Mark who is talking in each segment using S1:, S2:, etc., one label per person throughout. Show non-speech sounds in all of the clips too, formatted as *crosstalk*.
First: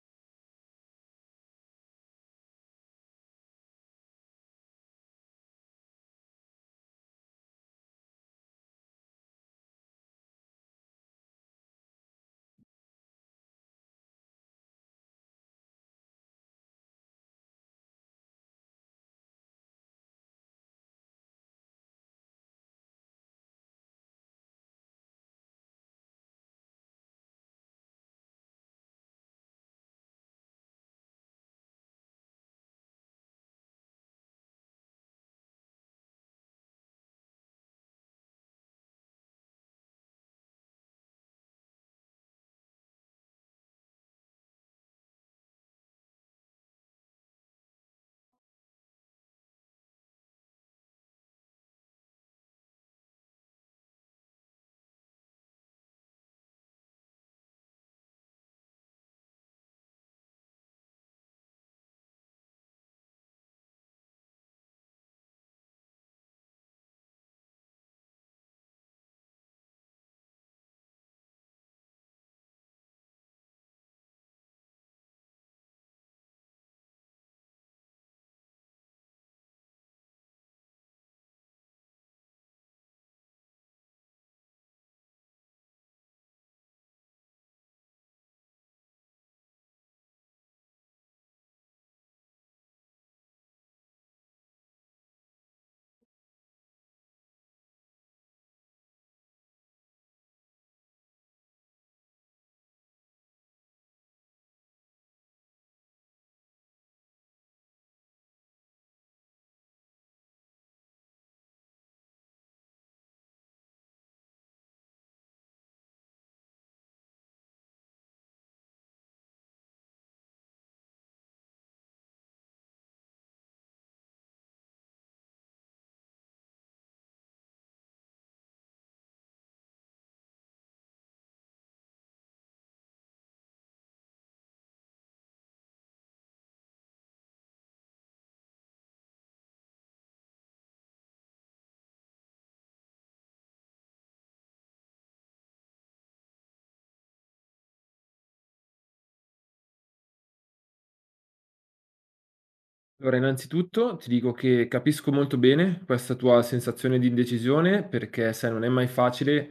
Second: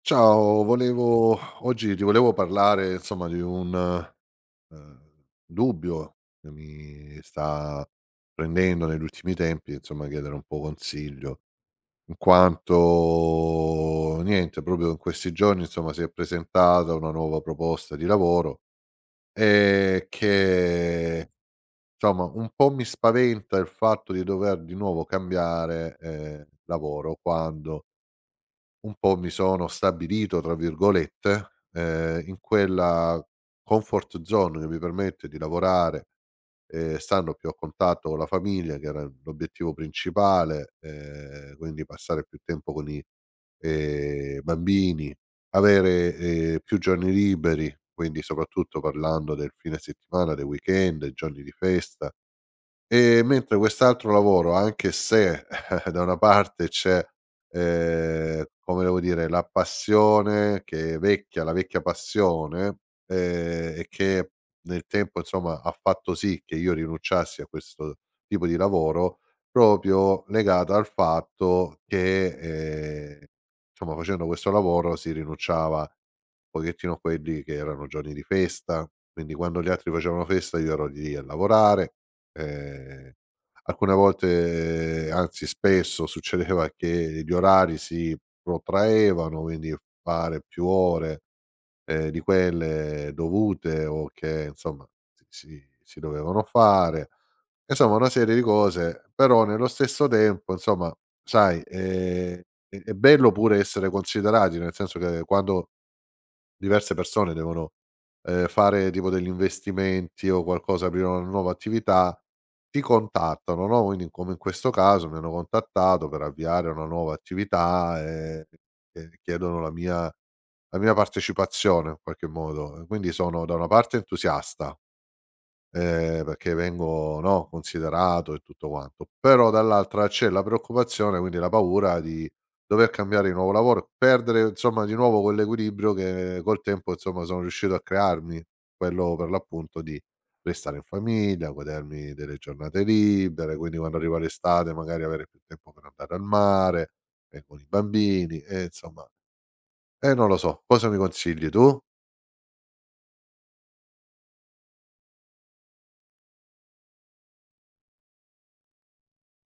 S1: Ciao, volevo oggi ti volevo parlare insomma di un, ehm, dubbio che mi sta prendendo negli ultimi tempi, insomma chiedere un po' consiglio, in quanto niente, proprio in questi giorni insomma si è presentata una nuova proposta di lavoro, che insomma un po' mi spaventa il fatto di dover di nuovo cambiare, lavoro quando un po' mi sono "stabilito" tra virgolette, in quella comfort zone che mi permette di lavorare, stando più a contatto con la famiglia, che era l'obiettivo principale, quindi passare più tempo con i, bambini, avere, più giorni liberi, quindi soprattutto parlando del fine settimana, dei weekend, giorni di festa. Mentre quest'altro lavoro, anche se *laughs* da una parte c'è, come devo dire, la passione che è vecchia la vecchia passione, E che nel tempo insomma ha fatto sì che io rinunciassi a questo tipo di lavoro, proprio legata al fatto che, insomma facendo questo lavoro si rinunciava un pochettino a quelli che erano giorni di festa, quindi quando gli altri facevano festa io ero lì a lavorare. Ehm, Alcune volte, anzi spesso succedeva che gli orari si protraevano, quindi fare più ore, di quelle dovute o che insomma si dovevano fare. Insomma una serie di cose, però nello stesso tempo insomma sai, è bello pure essere considerati, nel senso che quando diverse persone devono, fare tipo degli investimenti o qualcosa, aprire una nuova attività, ti contattano, no, quindi come in questo caso mi hanno contattato per avviare una nuova attività, e chiedono la mia partecipazione in qualche modo. Quindi sono da una parte entusiasta, perché vengo, no, considerato e tutto quanto. Però dall'altra c'è la preoccupazione, quindi la paura di dover cambiare di nuovo lavoro, perdere insomma di nuovo quell'equilibrio che col tempo insomma sono riuscito a crearmi, quello per l'appunto di restare in famiglia, godermi delle giornate libere, quindi quando arriva l'estate magari avere più tempo per andare al mare, e con i bambini e insomma e non lo so, cosa mi consigli tu?
S2: Allora, innanzitutto ti dico che capisco molto bene questa tua sensazione di indecisione perché, sai, non è mai facile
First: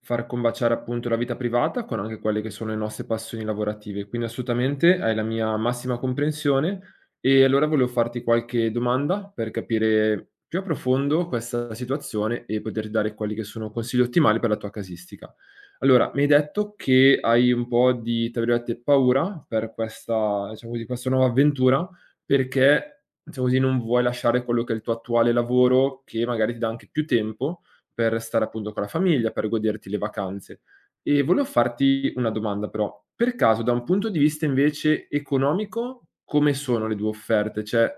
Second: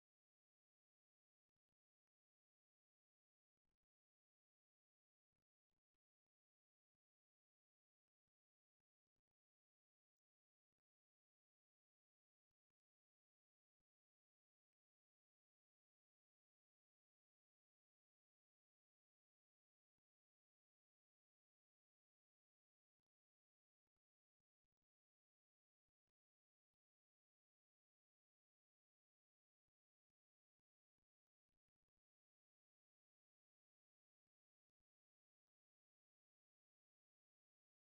S2: far combaciare appunto la vita privata con anche quelle che sono le nostre passioni lavorative. Quindi assolutamente hai la mia massima comprensione e allora volevo farti qualche domanda per capire più a profondo questa situazione e poterti dare quelli che sono consigli ottimali per la tua casistica. Allora, mi hai detto che hai un po' di, tra virgolette, paura per questa, diciamo così, questa nuova avventura perché, diciamo così, non vuoi lasciare quello che è il tuo attuale lavoro, che magari ti dà anche più tempo per stare appunto con la famiglia, per goderti le vacanze. E volevo farti una domanda però: per caso da un punto di vista invece economico, come sono le 2 offerte? Cioè,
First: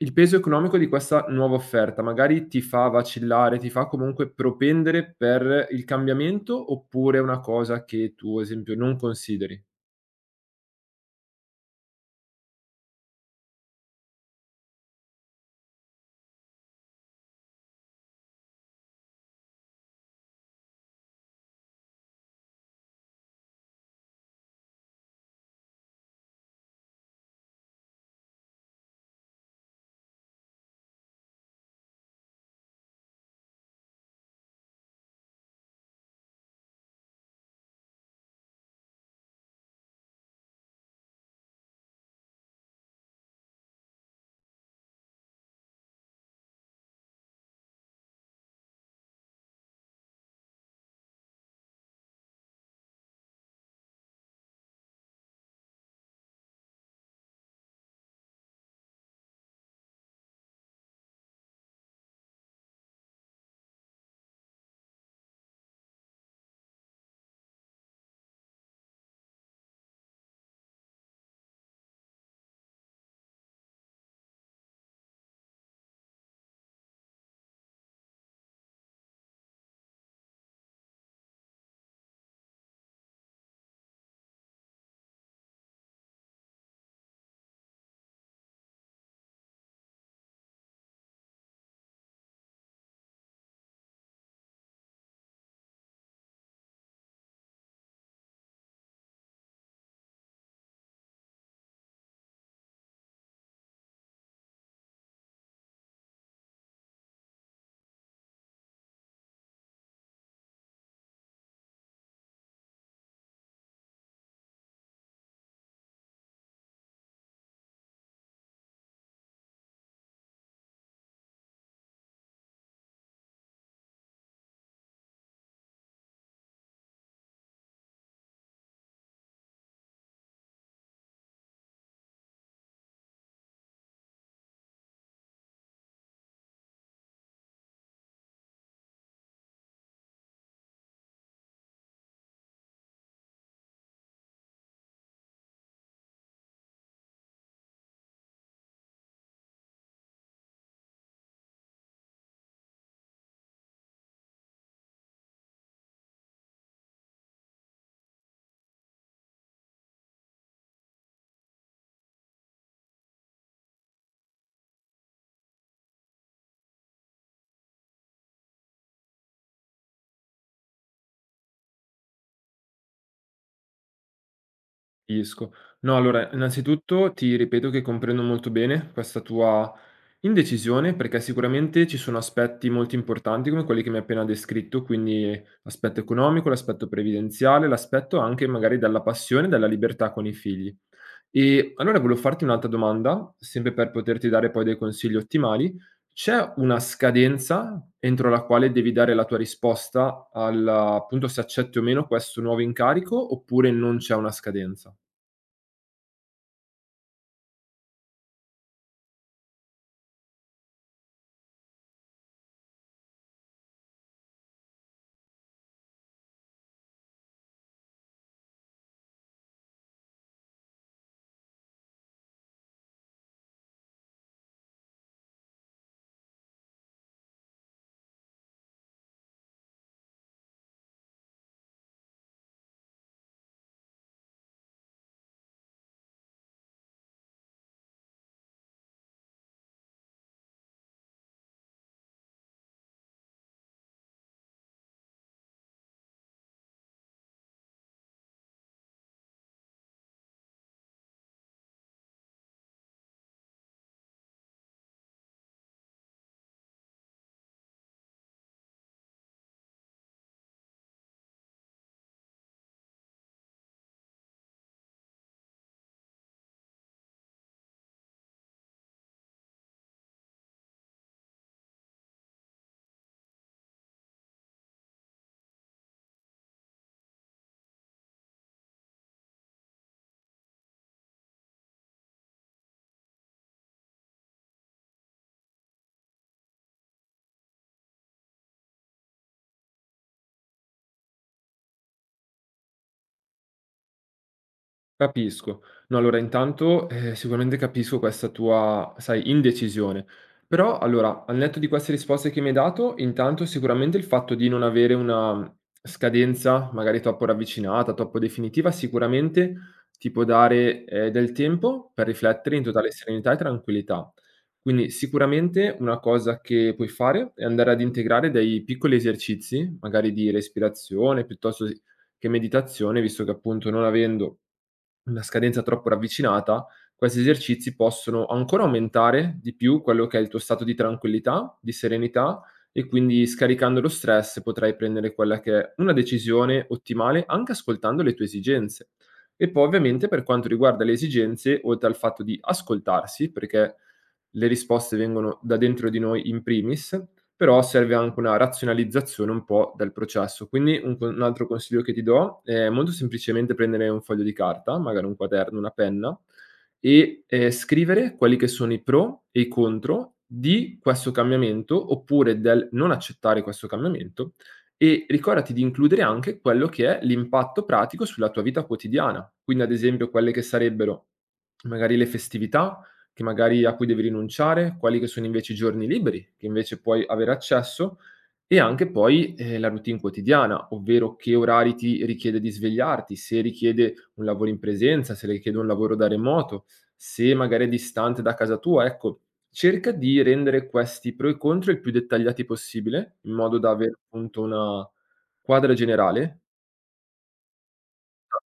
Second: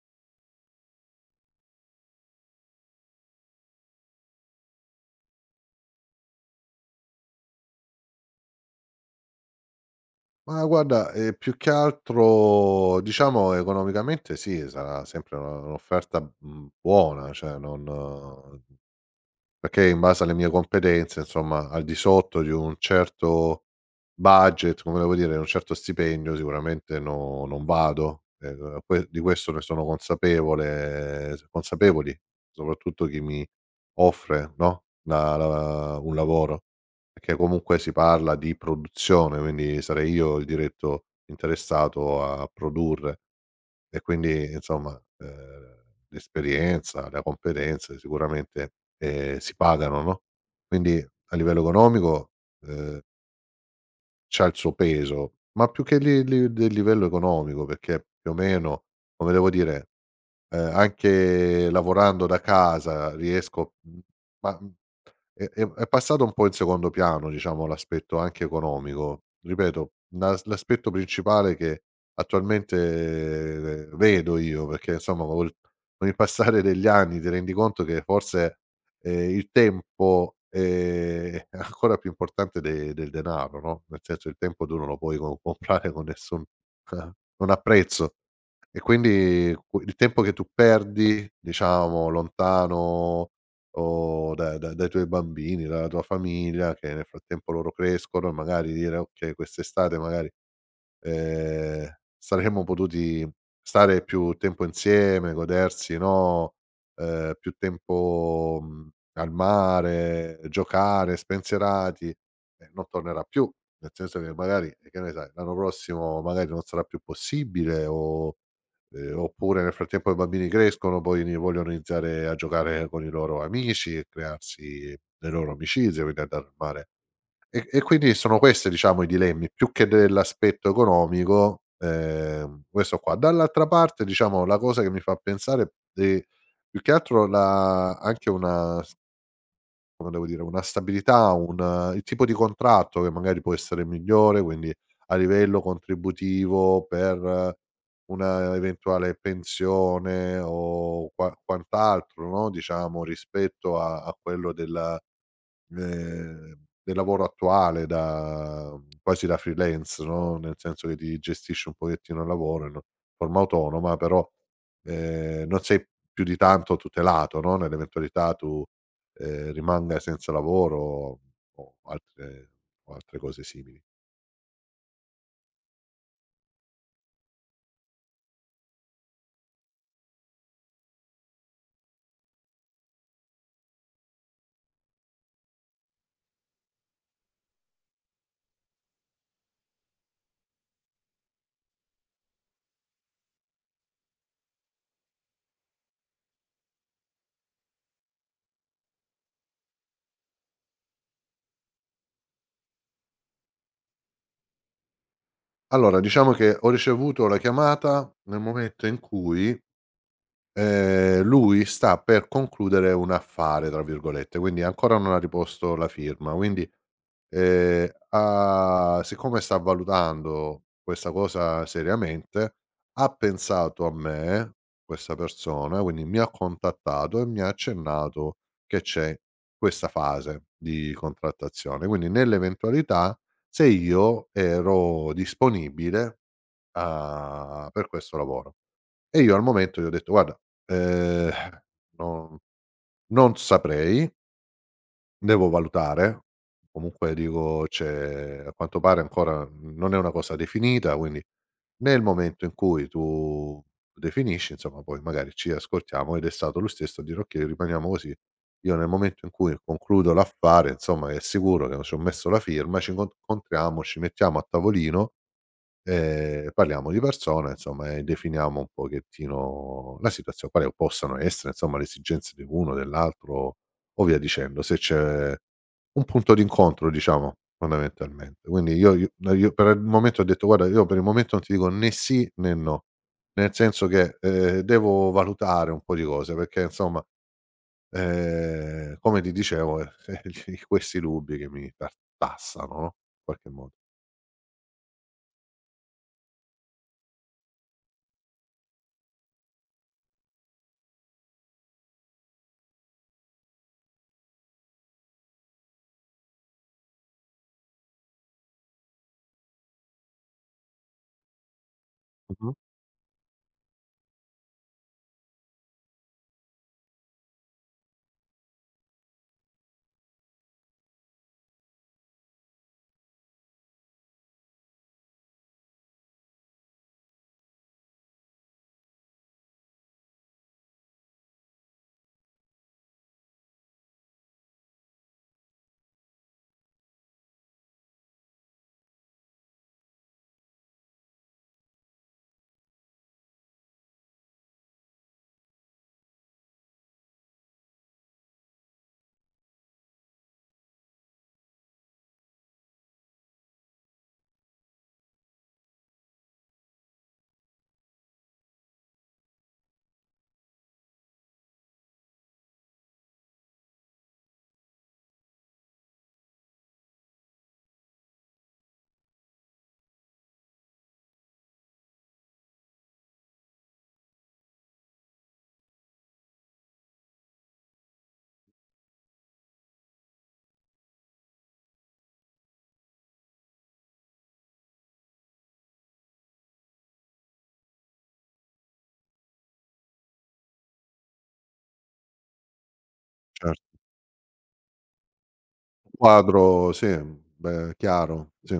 S2: il peso economico di questa nuova offerta magari ti fa vacillare, ti fa comunque propendere per il cambiamento, oppure è una cosa che tu, ad esempio, non consideri?
S1: Ma guarda, più che altro diciamo economicamente sì, sarà sempre una un'offerta, mhmm, buona, cioè non perché in base alle mie competenze, insomma, al di sotto di un certo budget, come devo dire, di un certo stipendio sicuramente no non vado, que di questo ne sono consapevole consapevoli soprattutto chi mi offre, no, la un lavoro, perché comunque si parla di produzione, quindi sarei io il diretto interessato a produrre. E quindi insomma, l'esperienza, la competenza sicuramente, si pagano, no, quindi a livello economico, ehm, c'ha il suo peso, ma più che li del livello economico, perché più o meno, come devo dire, anche lavorando da casa riesco, mhmm, ma è passato un po' in secondo piano, diciamo, l'aspetto anche economico. Ripeto, la l'aspetto principale che attualmente vedo io, perché insomma col con il passare degli anni ti rendi conto che forse, il tempo è *laughs* ancora più importante de del denaro, no, nel senso il tempo tu non lo puoi co comprare con nessun *laughs* non ha prezzo. E quindi qu il tempo che tu perdi, diciamo, lontano o da dai tuoi bambini, dalla tua famiglia, che nel frattempo loro crescono e magari dire: "Okay, quest'estate magari, ehm, saremmo potuti stare più tempo insieme, godersi, no, più tempo, mhmm, al mare, giocare, spensierati", non tornerà più. Nel senso che magari, che ne sai, l'anno prossimo magari non sarà più possibile o oppure nel frattempo i bambini crescono, poi ni vogliono iniziare a giocare con i loro amici e crearsi le loro amicizie, quindi andare al mare. E quindi sono questi diciamo i dilemmi, più che dell'aspetto economico, questo qua. Dall'altra parte diciamo la cosa che mi fa pensare de più che altro la anche una s come devo dire, una stabilità, un il tipo di contratto che magari può essere migliore, quindi a livello contributivo per una eventuale pensione o quant'altro, no, diciamo rispetto a quello del Ehm, del lavoro attuale da quasi da freelance, no, nel senso che ti gestisci un pochettino il lavoro in forma autonoma, però, non sei più di tanto tutelato, no, nell'eventualità tu, rimanga senza lavoro o altre o altre cose simili.
S2: Capisco. No, allora, innanzitutto ti ripeto che comprendo molto bene questa tua indecisione, perché sicuramente ci sono aspetti molto importanti come quelli che mi hai appena descritto, quindi l'aspetto economico, l'aspetto previdenziale, l'aspetto anche magari della passione, della libertà con i figli. E allora volevo farti un'altra domanda, sempre per poterti dare poi dei consigli ottimali. C'è una scadenza entro la quale devi dare la tua risposta al, appunto, se accetti o meno questo nuovo incarico, oppure non c'è una scadenza?
S1: Allora, diciamo che ho ricevuto la chiamata nel momento in cui, lui sta per concludere un "affare", tra virgolette, quindi ancora non ha riposto la firma, quindi ha siccome sta valutando questa cosa seriamente, ha pensato a me, questa persona, quindi mi ha contattato e mi ha accennato che c'è questa fase di contrattazione. Quindi nell'eventualità se io ero disponibile a per questo lavoro. E io al momento gli ho detto: "Guarda, ehm, non non saprei." Devo valutare. Comunque dico c'è a quanto pare ancora non è una cosa definita, quindi nel momento in cui tu definisci, insomma, poi magari ci ascoltiamo ed è stato lui stesso a dire: "Okay, rimaniamo così". Io nel momento in cui concludo l'affare, insomma, è sicuro che ci ho messo la firma, ci incontriamo, ci mettiamo a tavolino. Parliamo di persone insomma e definiamo un pochettino la situazio quale possano essere insomma le esigenze di uno, dell'altro o via dicendo, se c'è un punto d'incontro diciamo fondamentalmente. Quindi io no io per il momento ho detto: "Guarda io per il momento non ti dico né sì né no", nel senso che, devo valutare un po' di cose perché insomma, come ti dicevo, *laughs* questi dubbi che mi tartassano, no, in qualche modo.
S2: Capisco. No, allora intanto, sicuramente capisco questa tua, sai, indecisione. Però allora, al netto di queste risposte che mi hai dato, intanto sicuramente il fatto di non avere una scadenza magari troppo ravvicinata, troppo definitiva, sicuramente ti può dare, del tempo per
S1: Mh-mh.
S2: riflettere in totale serenità e tranquillità. Quindi sicuramente una cosa che puoi fare è andare ad integrare dei piccoli esercizi, magari di respirazione piuttosto s che meditazione, visto che appunto non avendo una scadenza troppo ravvicinata, questi esercizi possono ancora aumentare di più quello che è il tuo stato di tranquillità, di serenità e quindi scaricando lo stress potrai prendere quella che è una decisione ottimale anche ascoltando le tue esigenze. E poi ovviamente per quanto riguarda le esigenze, oltre al fatto di ascoltarsi, perché le risposte vengono da dentro di noi in primis, però serve anche una razionalizzazione un po' del processo. Quindi un altro consiglio che ti do è molto semplicemente prendere un foglio di carta, magari un quaderno, una penna e, scrivere quelli che sono i pro e i contro di questo cambiamento, oppure del non accettare questo cambiamento, e ricordati di includere anche quello che è l'impatto pratico sulla tua vita quotidiana. Quindi ad esempio quelle che sarebbero magari le festività, che magari a cui devi rinunciare, quali che sono invece i giorni liberi, che invece puoi avere accesso e anche poi, la routine quotidiana, ovvero che orari ti richiede di svegliarti, se richiede un lavoro in presenza, se richiede un lavoro da remoto, se magari è distante da casa tua, ecco. Cerca di rendere questi pro e contro il più dettagliati possibile, in
S1: Cer
S2: modo da avere appunto una quadra generale.
S1: Quadro sì, beh, chiaro, sì.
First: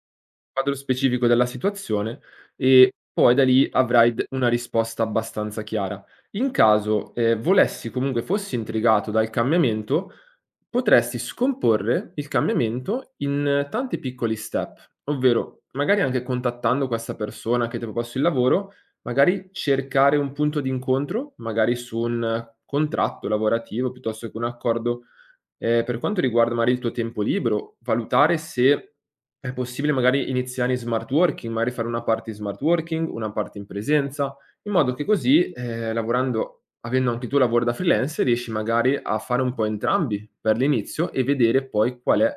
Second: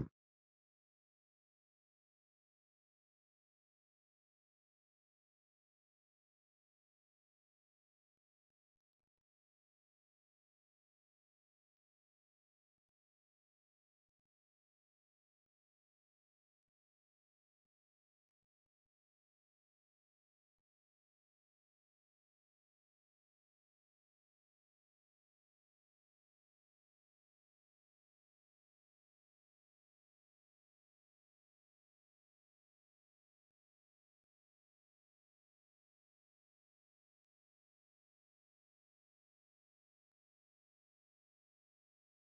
S2: Quadro specifico della situazione e poi da lì avrai d una risposta abbastanza chiara. In caso, volessi comunque fossi intrigato dal cambiamento, potresti scomporre il cambiamento in tanti piccoli step, ovvero magari anche contattando questa persona che ti ha proposto il lavoro, magari cercare un punto d'incontro, magari su un contratto lavorativo piuttosto che un accordo. Per quanto riguarda magari il tuo tempo libero, valutare se è possibile magari iniziare in smart working, magari fare una parte in smart working, una parte in presenza, in modo che così, lavorando avendo anche tu lavoro da freelance, riesci magari a fare un po' entrambi per l'inizio e vedere poi qual è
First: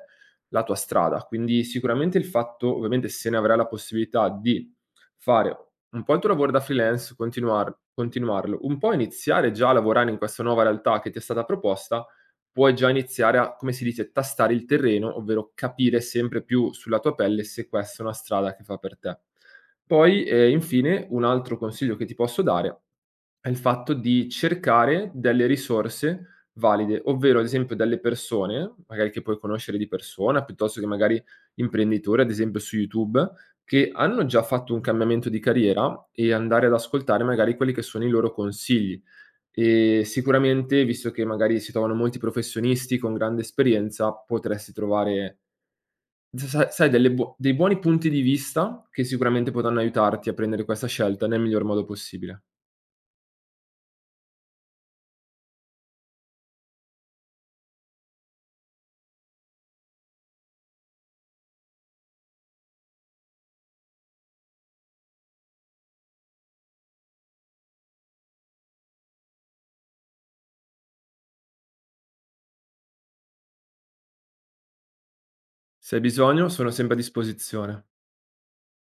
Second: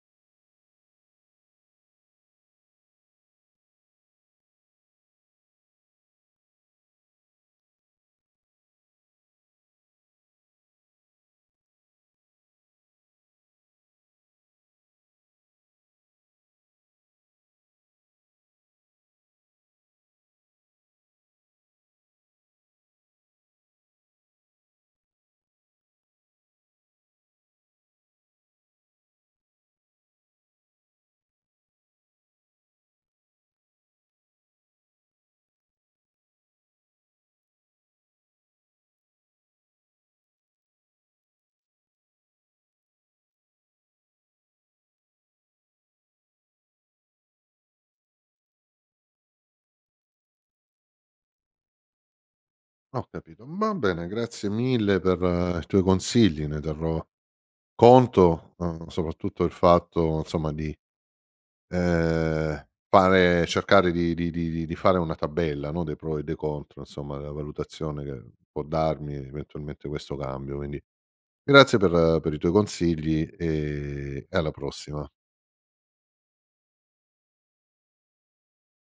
S2: la tua strada. Quindi sicuramente il fatto ovviamente se ne avrai la possibilità di fare un po' il tuo lavoro da freelance, continuarlo, un po' iniziare già a lavorare in questa nuova realtà che ti è stata proposta, puoi già iniziare a, come si dice, tastare il terreno, ovvero capire sempre più sulla tua pelle se questa è una strada che fa per te. Poi, infine, un altro consiglio che ti posso dare è il fatto di cercare delle risorse valide, ovvero ad esempio delle persone, magari che puoi conoscere di persona, piuttosto che magari imprenditori, ad esempio su YouTube, che hanno già fatto un cambiamento di carriera e andare ad ascoltare magari quelli che sono i loro consigli. Sicuramente, visto che magari si trovano molti professionisti con grande esperienza, potresti trovare s sa sai delle buo dei buoni punti di vista che sicuramente potranno aiutarti a prendere questa scelta nel miglior modo possibile.
S1: Ho capito. Va bene, grazie mille per i tuoi consigli, ne terrò conto, soprattutto il fatto insomma di, fare cercare di fare una tabella, no, dei pro e dei contro, insomma, della valutazione che può darmi eventualmente questo cambio. Quindi grazie per i tuoi consigli e alla prossima.
S2: Se hai bisogno sono sempre a disposizione.